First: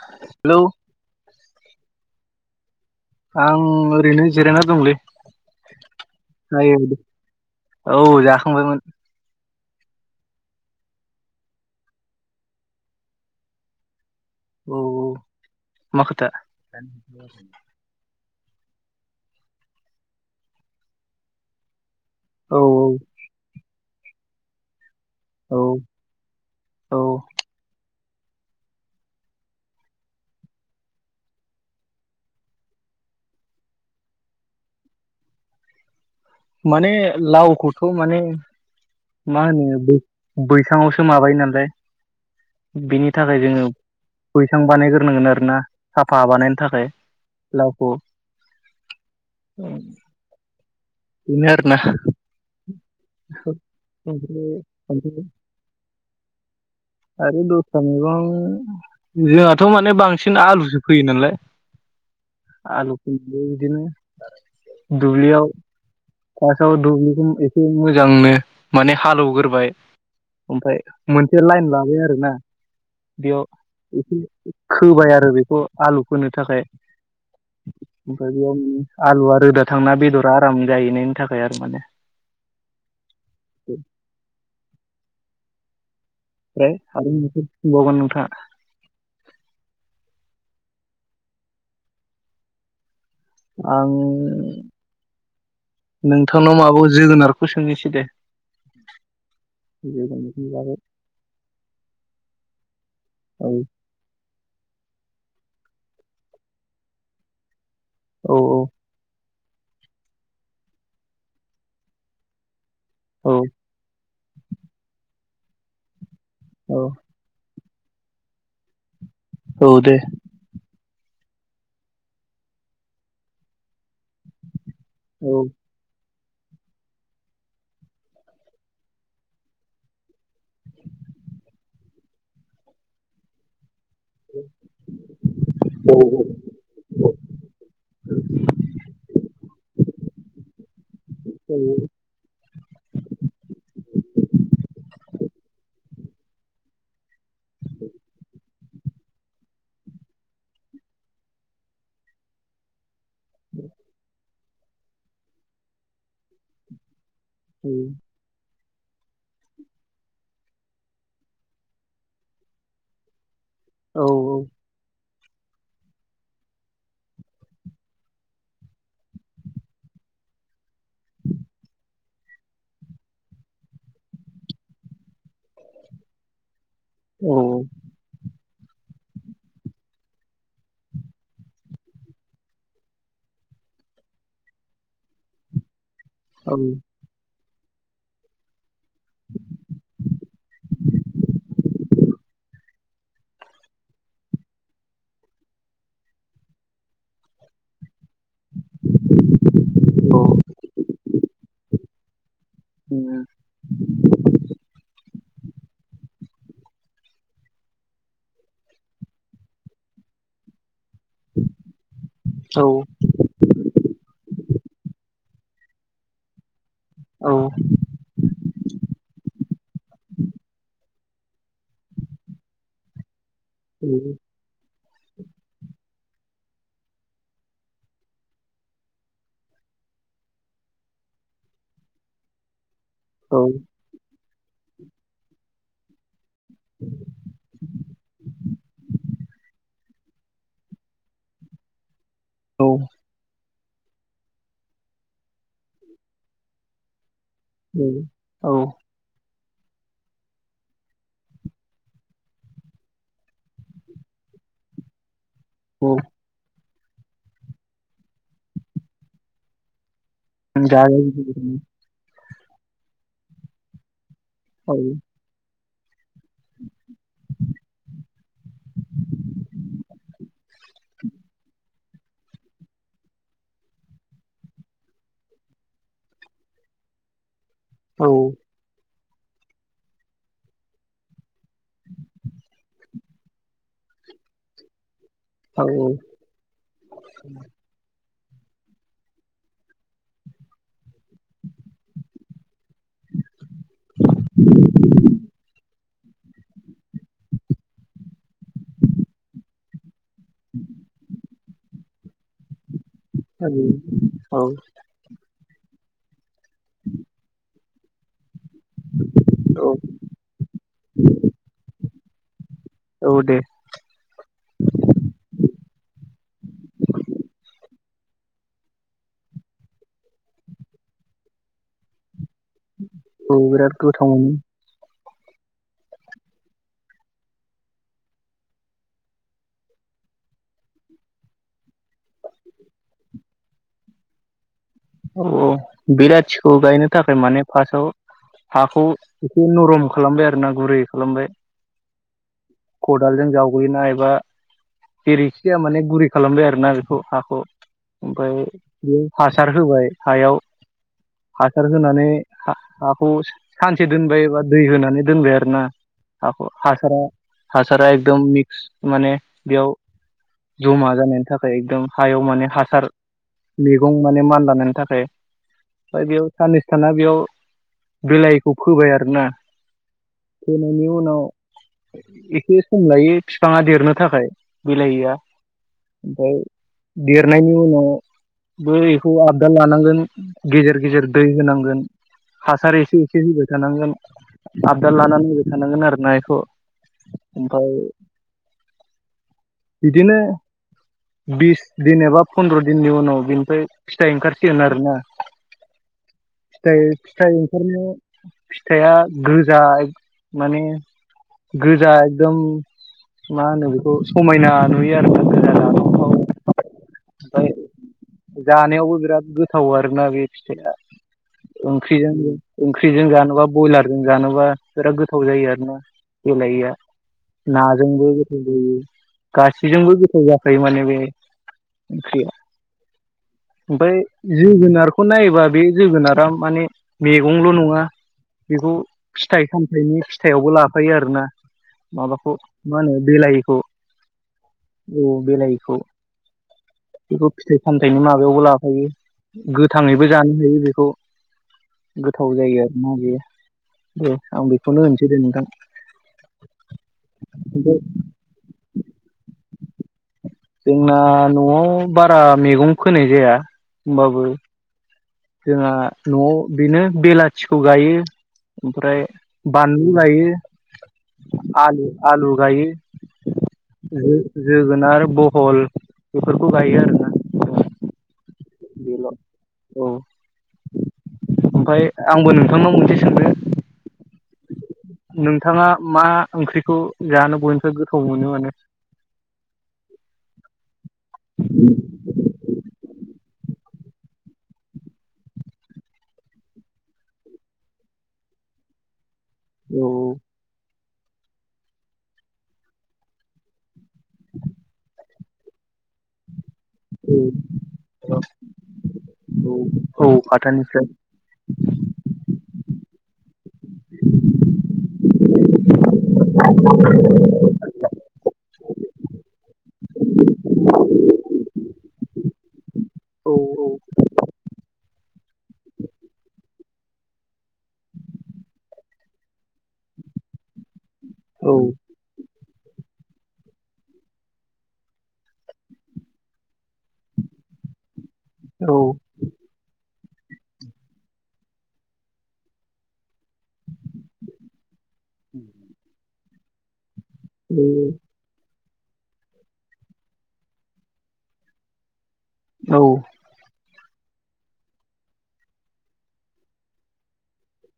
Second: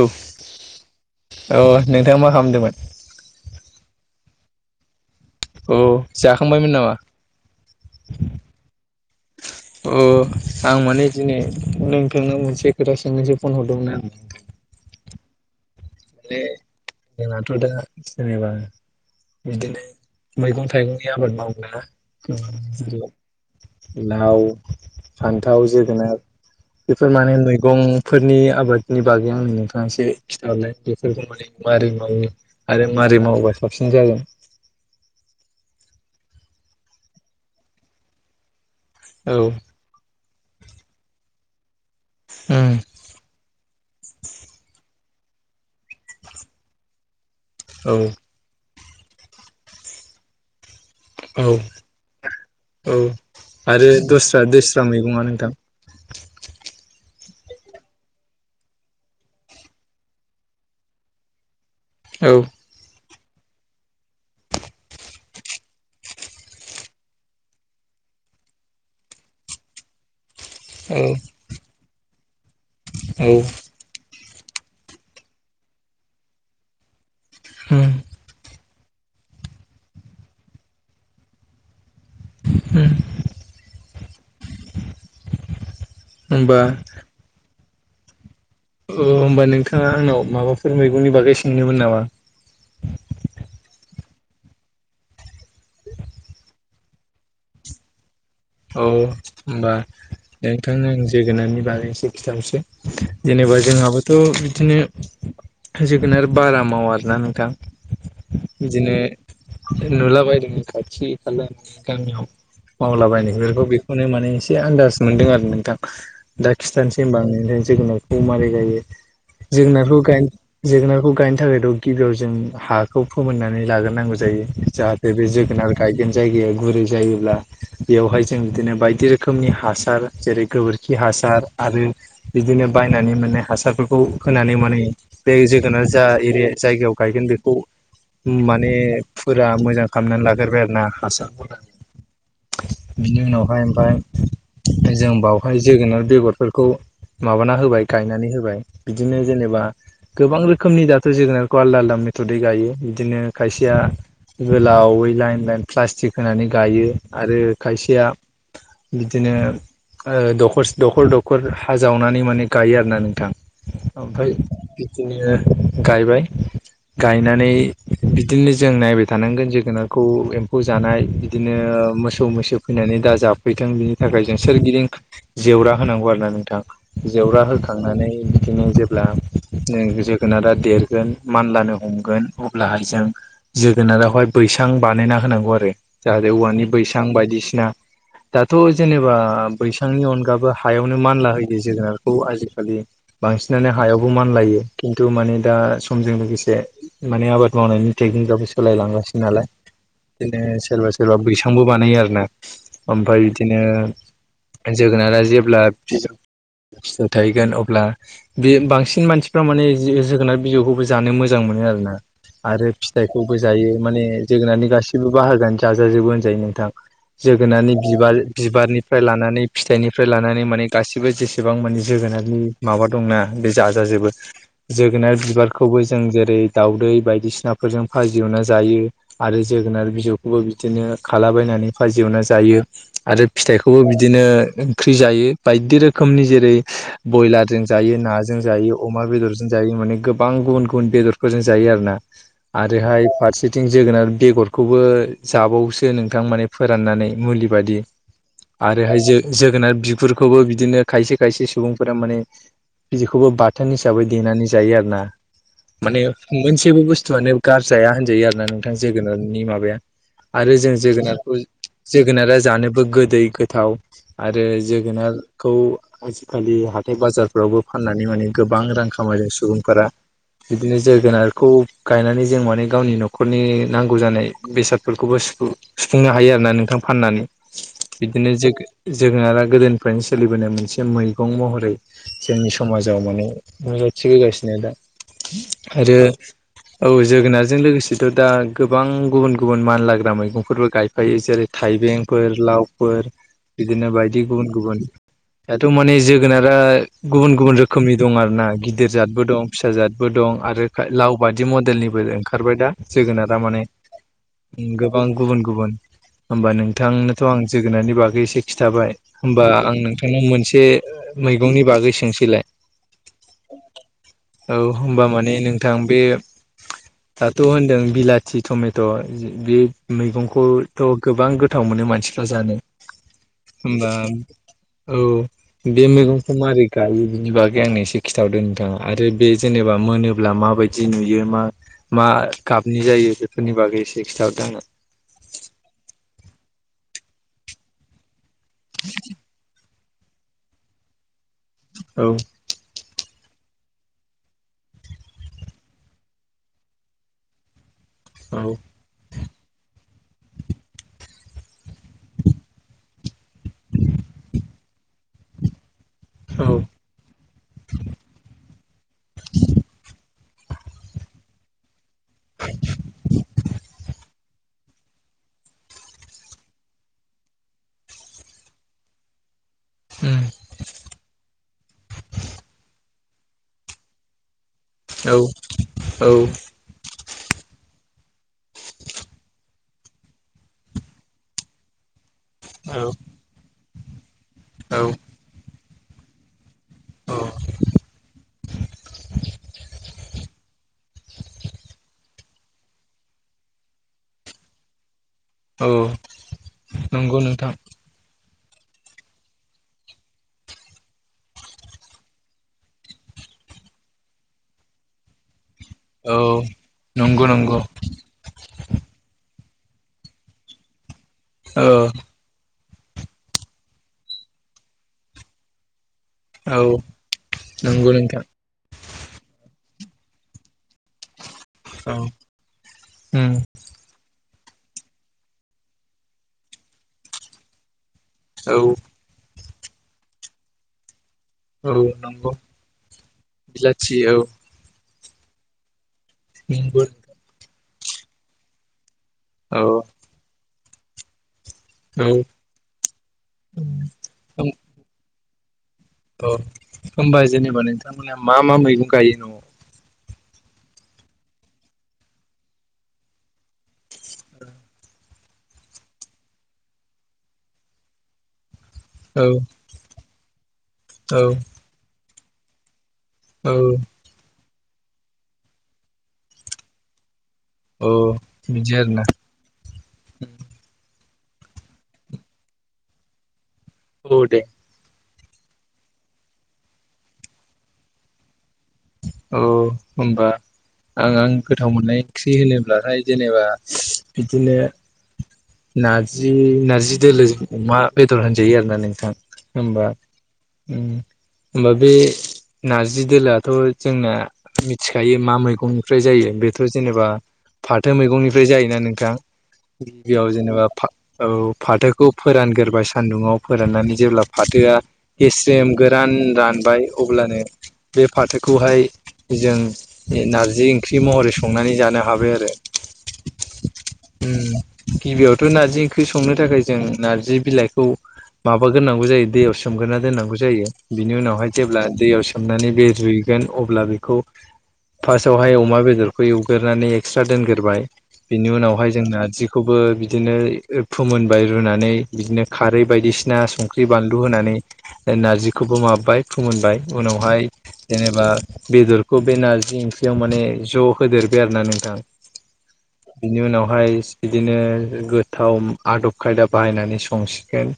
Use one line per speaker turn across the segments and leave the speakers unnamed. औ
हेलौ
औ नोंथाङा मा खालामदोंमोन?
आं ओरैनो जिरायना दंलै।
अ जाखांबायमोन नामा
आयोदि औ जाखांबायमोन।
अ आं माने दिनै नोंथांनाव मोनसे खोथा सोंनोसो फन हरदोंमोन आं।
औ औ मा खोथा?
माने जोंनाथ' दा जेनेबा बिदिनो मैगं थाइगंनि आबाद मावब्ला
औ
[unintelligible] लाव
औ
फान्थाव, जोगोनार बेफोर
औ
माने मैगं फोरनि आबादनि बागै आंनो नोंथाङा एसे खिन्था हरलाय। बेफोरखौ माने माबारै मावो। आरो माबारै मावोबा साबसिन जागोन। [inaudible]
माने लाव खौथ' माने।
औ
मा होनो बै-बैसाङावसो माबायो नालाय।
उम
बिनि थाखाय जोङो बैसां बानायगोर गोरनांगोन आरोना साफा बानायनि थाखाय लावखौ।
औ
उम
औ
बिनो आरोना।
औ आरो दस्रा
ओमफ्राय
दैस्रा मैगङा
ओमफ्राय
नोंथां।
आरो दस्रा मैगं जोंहाथ माने बांसिन आलुसो फैयो नालाय।
औ
आलुखौ बिदिनो दुबलियाव फासआव दुब्लिखौ एसे मोजांनो माने हाल एवग्रोबाय। ओमफाय
औ
मोनसे लाइन लाबाय आरोना।
उम
बेयाव एसे खोबाय आरो बेखौ आलु फोनो थाखाय
उम
ओमफ्राय बेयाव आलुआ रोदा थांना बेदरा आराम जाहैनायनि थाखाय आरो माने।
ओम
औ
होमबा
ओमफ्राय आं [inaudible] नोंसोरंबावगोन नोंथाङा
अ होमबा नोंथाङा आंनाव माबाफोर मैगंनि बागै सोंनोमोन नामा
आं नोंथांनाव माबायाव जोगोनारखौ सोंहनोसै दे
औ होनबा
जोगोनारनि बागै
नोंथांनो आं जोगोनारनि बागै एसे खिथाहनोसै
औ
जेनेबा जोंहाबोथ' बिदिनो जोगोनार बारा मावा आरोना नोंथां
औ
बिदिनो नुलाबायदों खाथि खाला गामियाव मावलाबाय
औ
बेफोरखौ बेखौनो माने एसे आनन्दाज मोनदों आरो नोंथां दा
औ
खिथानसम होनबा आं नोंथांनिसिम जोगोनारखौ मारै गायो
औ दे
जोगोनारखौ गाय जोगोनारखौ गाय थाखायथ' गिबियाव जों हाखौ फोमोननानै लाग्रोनांगौ जायो जाहाथे बे
औ
जोगोनार गायगोन जायगाया गुरै जायोब्ला बेयावहाय जों बिदिनो बायदि रोखोमनि हासार जेरै गोबोरखि हासार आरो बिदिनो बायनानै मोननाय हासारफोरखौ खौ होनानै माने बे जोगोनार
औ
जा एरिया जायगायाव गायगोन बेखौ माने फोरा मोजां खालामनानै लाग्रबाय आरो ना
औ
हासारफोरा बेवहाय ओमफ्राय जों बावहाय जोगोनार बेगरफोरखौ माबाना होबाय गायनानै होबाय बिदिनो जेनेबा गोबां रोखोमनि दाथ' जोगोनारखौ आलदा आलदा मेथदै गायो बिदिनो खायसेया गोलावै लाइन लाइन प्लास्टिक होनानै गायो आरो खायसेया बिदिनो अ दखर दखर दखर हा जावनानै माने गायो आरोना नोंथां
औ
ओमफफ्राय
औ
बिदिनो गायबाय गायनानै बिदिनो जों नायबाय थानांगोन जोगोनारखौ एम्फौ जानाय बिदिनो मोसौ मैस फैनानै दा जाफैथों बिनि थाखाय जों सोरगिदिं जेवरा होनांगौ आरो ना नोंथां जेवरा होखांनानै बिदिनो जेब्ला जोगोनारा देरगोन मानलानो हमगोन अब्लाहाय जों जोगोनारावहाय बैसां बानायना होनांगौ आरो जाहाथे औवानि बैसां बायदिसिना दाथ' जेनेबा बैसांनि अनगाबो हायावनो मानला होयो जोगोनारखौ आजिखालि बांसिनानो हायावबो मानलायो खिन्थु माने दा समजों लोगोसे माने आबाद मावनायनि टेकनिकाबो सोलायलांगासिनो नालाय बिदिनो सोरबा सोरबा बैसांबो बानायो आरो ना ओमफफ्राय बिदिनो जोगोनारा जेब्ला फिथाय थाहैगोन अब्ला बे बांसिन मानसिफ्रा माने जोगोनार बिजौखौबो जानो मोजां मोनो आरोना
औ
आरो फिथाइखौबो जायो माने जोगोनारनि गासैबो बाहागोानो जाजोबो होनजायो नोंथां
औ
जोगोनारनै बिबार बिबारनिफ्राय लानानै फिथाइनिफ्राय लानानै माने गासिबो जेसेबां माने जोगोनारनि माबा दंना बे
औ
जाजाजोबो जोगोनार बिबारखौबो जों जेरै दाउदै बायदिसिनाफोरजों फाजि एवना जायो आरो जोग जोगुनार बिजौखौबो बिदिनो खालाबायनानै फाजि एवना जायो आरो फिथाइखौबो बिदिनो ओंख्रि जायो बायदि रोखोमनि जेरै बयलारजों जायो नाजों जायो अमा बेदरजों जा जायो माने गोबां गुबुन गुबुन बेदरफोरजों जायो आरो ना
दे
आरोहाय फारसेथिं जोगोनार बेगरखौबो जाबावसो नोंथां माने फोराननानै मुलि बादि
औ
आरोहाय जो जोगोनार बिगुरफोरखौबो बिदिनो खायसे खायसे सुबुंफोरा माने बिदिखौबो बाथोन हिसाबै देनानै जायो आरो ना माने मोनसेबो बुस्थुआनो गारजाया होनजायो आरो ना नोंथां जोगोनारनि माबाया आरोर जोगोनारखौ जोगोनारा जानोबो गोदै गोथाव आरो जोगोनारखौ आजिखालि हाथाय बाजारफोरावबो फाननानै माने गोबां रां खामायदों सुबुंफोरा बिदिनो जोगोनारखौ गायनानै जों माने गावनि न'खरनि नांगौ जानाय बेसादफोरखौबो सुफुंनो हायो आरो फाननानै नोंथां फाननानै बिदिनो ज जोङो आरो गोदोनिफ्रायनो सोलिबोनाय मोनसे मैगं महरै जोंनि समाजाव माने मजां खाथिबोगासिनो दा आरो औ जोगोनारजों लोगोसे दा गोबां गुबुन गुबुन मानलाग्रा मैगंफोरबो गाय यो जेरै थाइबेंफोर लावफोर बिदिनो बायदि गुबुन गुबुन हाथ' माने जोगोनारा गुबुन गुबुन रोखोमनि दं आरो ना गिदिर जादबो दं फिसााजाद बो दं आरो लाव बादि मडेलनिबो ओंखारबाय दा जोगोनारा माने गोबां गुबुन गुबुन होमबा नोंथांनोथ' आं जोगोननि बागै एसे खिन्थाबाय होमबा आं नोंथांनाव मोनसे मैगंनि बागै सोंसैलाय औ होमबा माने नोंथां बे दाथ' होनदों बिलाथि टमेट' बे मैगंखौथ' गोबां गोथाव मोनो मानसि जानो
बिराद
होमबा
गोथाव मोनो
औ बे मैगंखौ माबारै गायो बिनि बागै आं एसे खिथावदोंनोंथाङा आरो बे जेनेबा मोनोब्ला मा माबायदि नुयो मा मा गाबनि जायो बेफोरनि बागै एसे खिन्थाहरदों आङो
औ-औ बिलाथिखौ गायनो थाखाय माने फार्स्टआव हाखौ एसे नरम खालामबाय आरो ना गुरै खालामबाय
औ
खदालजों जावबोयोना एबा जेरैखिाया माने गुरै खालामबाय आरोोना बेखौ हाखौ
औ
ओमफफ्राय बे हासार हायाव हासार होनानै हाखौ सानसे दोनबायबा दै होनानै दोनबाय आरो ना
औ
हाखौ हासारा हासारा एकदम मिक्स माने बेयाव जमा जानायनि थाखाय एकदम हायाव माने हासार मैगं माने मान बानायनि थाखाय ओमफ्राय बेयाव साननैसो थाना बेयाव बिलाइखौ फोबाय आरोना
उम
फोयनि उनाव एसे सम लायो बिफाङा देरनो थाखाय बेलाहैया
औ
ओमफ्राय देरनायनि उनाव खौ आबदार लानांगोन गेजेर गेजेर दै होनांगोन हासार एसे एसे होबाय थानांगोन
औ
आबदाद लानानै फबाय थानांगोन आरोना बेखौ
औ
ओमफ्राय बिदिनो बिस दिन एबा फन्द्र' दिननि उनाव बिनिफ्राय फिथाइ ओंखारसिगोन आरोना
औ
फिथाय
नंगौ
फिथाय
नोंथां
ओंखारनायाव फिथाइआ गोजा माने गोजा एकदम मा होनो बेखौ समायना नुयो आरोना गोजाना
औ नंगौ
ओमफ्राय
नंगौ
जानायावबो बिराद गोथाव आरोना बे फिथाइआ
औ
ओंख्रिजों ओंख्रिजों जानोबा ब्रयलारजों जानोबा बिराद गोथाव जायो आरो ना
औ
गेलेैया
नंगौ
नाजोंबो
नोंथां
गोथयो गाससिबो बेजोंबो गोथाव जाखायो माने बे ओंख्रिया ओमफ्राय
औ
जोगोनारखौ नायोबा बे जोगोनारा माने मैगंल' नङा
औ
बेखौ फिथाइ सामथायाइनि फिथाइआवबो लाफायो आरो ना
औ नंगौ
माबाखौ मा होनो बिलाहिखौ
बिलाथि औ
औ बिलाहिखौ
[unintelligible]
फामथाइनि माबायावबो लाफायो
औ
गोथाङैबो जानो हायो बेखौ
औ
गोथाव जायो आरोना बेयो आं बेखौनो होनसै दे नोंथां।
अ होनबा जेनेबा
ओमफ्राय
नोंथांमोनहा मा मा मैगं गायो न'आव?
जोंना न'आव बारा मैगं फोनाय जाया होमबाबो जोंहा न'आव बेनो बेलाथिखौ गायो ओमफ्राय
औ
बानलु
औ
गायो आलु-आलु गायो
औ
जोगोनार, बहल बेफोरखौ गायो आरोना
अ बिदि आरो ना?
बेल' औ ओमफ्राय आंबो नोंथांनाव मोनसे सोंनो
औ दे
नोंथाङा मा ओंख्रिखौ जानो बयनिफ्राय गोथाव मोनो माने?
औ होनबा आं-आं गोथाव मोननाय ओंख्रि होनोब्लाथाय जेनेबा बिदिनो नारजि-नारजि दोलो अमा बेदर होनजायो आरोना नोंथां।
औ औ
होनबा बे नारजि दोलोआ थ' जोंना मिथिखायो मा मैगंनिफ्राय जायो बे थ' जेनेबा फाथो मैगंनिफ्राय जायोना नोंथां?
औ औ
गिबियाव जेनेबा
फाथोनिफ्राय
फा औ फाथोखौ फोरान गोरबाय सान्दुङाव फोराननानै जेब्ला फाथोआ गेस्रेम गोरान रानबाय अब्लानो बे खौहाय जों नारजि ओंख्रि महरै संनानै जानो हाबाय आरो।
औ
उम, गिबियावथ' नार्जि ओंख्रि संनो थाखाय जों नार्जि बिलाइखौ माबा गोरनांगौ जायो दैयाव सोमगोरना दोननांगौ जायो बिनि उनावहाय
औ
जेब्ला दैयाव सोमनानै बे रूइगोन अब्ला बेखौ फास्टआवहाय अमा बेदरखौ एवग्रोनानै एक्सट्रा दोनगोरबाय बिनि
औ
उनावहाय जों नारजिखौबो बिदिनो फोमोनबाय रुनानै बिदिनो खारै बायदिसि ना संख्रि-बानलु होनानै ओ नारजिखौबो माबाय फोमोनबाय। उनावहाय
औ
ओ बेदरखौ बे नारजि ओंख्रियाव माने ज' होदेरबाय आरो ना नोंथां।
औ
बिनि उनाव बेहाय बिदिनो गोथाव आदब खायदा बाहायनानै संसिगोन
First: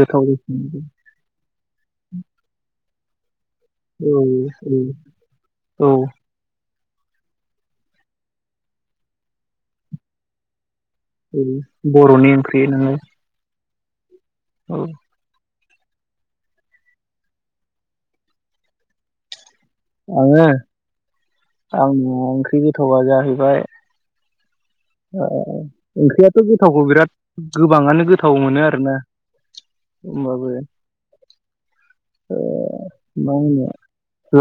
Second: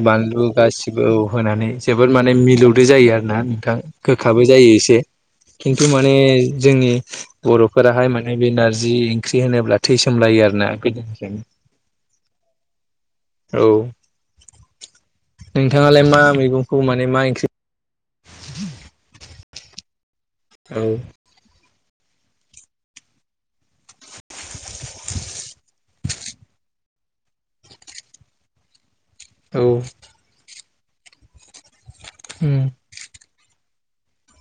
गोथाव
गासिबो औ होनानै जोबोद माने मिलौदो जायो आरो ना नोंथां।
औ
गोखाबो जायो एसे खिन्थु
औ
माने जोंनि बर'फोराहाय माने बे नारजि ओंख्रि होनोब्ला थै सोमलायो आरो ना।
उम बर'नि ओंख्रि नोङो
औ
औ
नोंथाङालाय मा मैगंखौ माने मा ओंख्रि
आङो
औ
आंनि ओंख्रि गोथावा जाहैबाय ओंख्रियाथ' गोथावखौ बिराद गोबाङानो गोथाव मोनो आरोना
औ
होमबाबो
उम
मा होनो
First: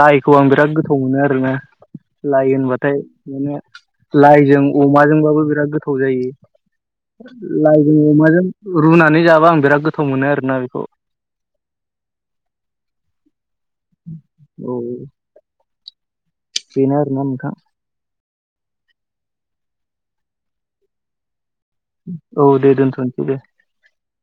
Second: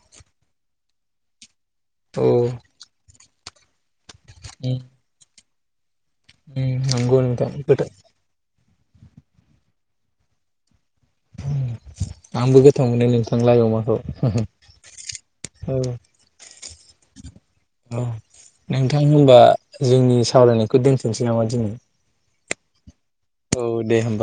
लाइखौ आं बिराद गोथाव मोनो आरोना
औ
लाइ होनबाथाय माने लाइजों
उम
अमाजोंबाबो बिराद गोथाव जायो।
उम नंगौ नोंथां गोथाव
लाइजों अमाजों रुनानै जाबा आं बिराद गोथाव मोनो आरोना बेखौ।
आंबो गोथाव मोनो नोंथां लाइ अमाखौ। औ
बेनो आरो ना नोंथां।
औ नोंथां होमबा जोंनि सावरायनायखौ दोनथ'नोसै नामा दिनै?
औ दे दोनथ'नोसै दे
औ दे होमबा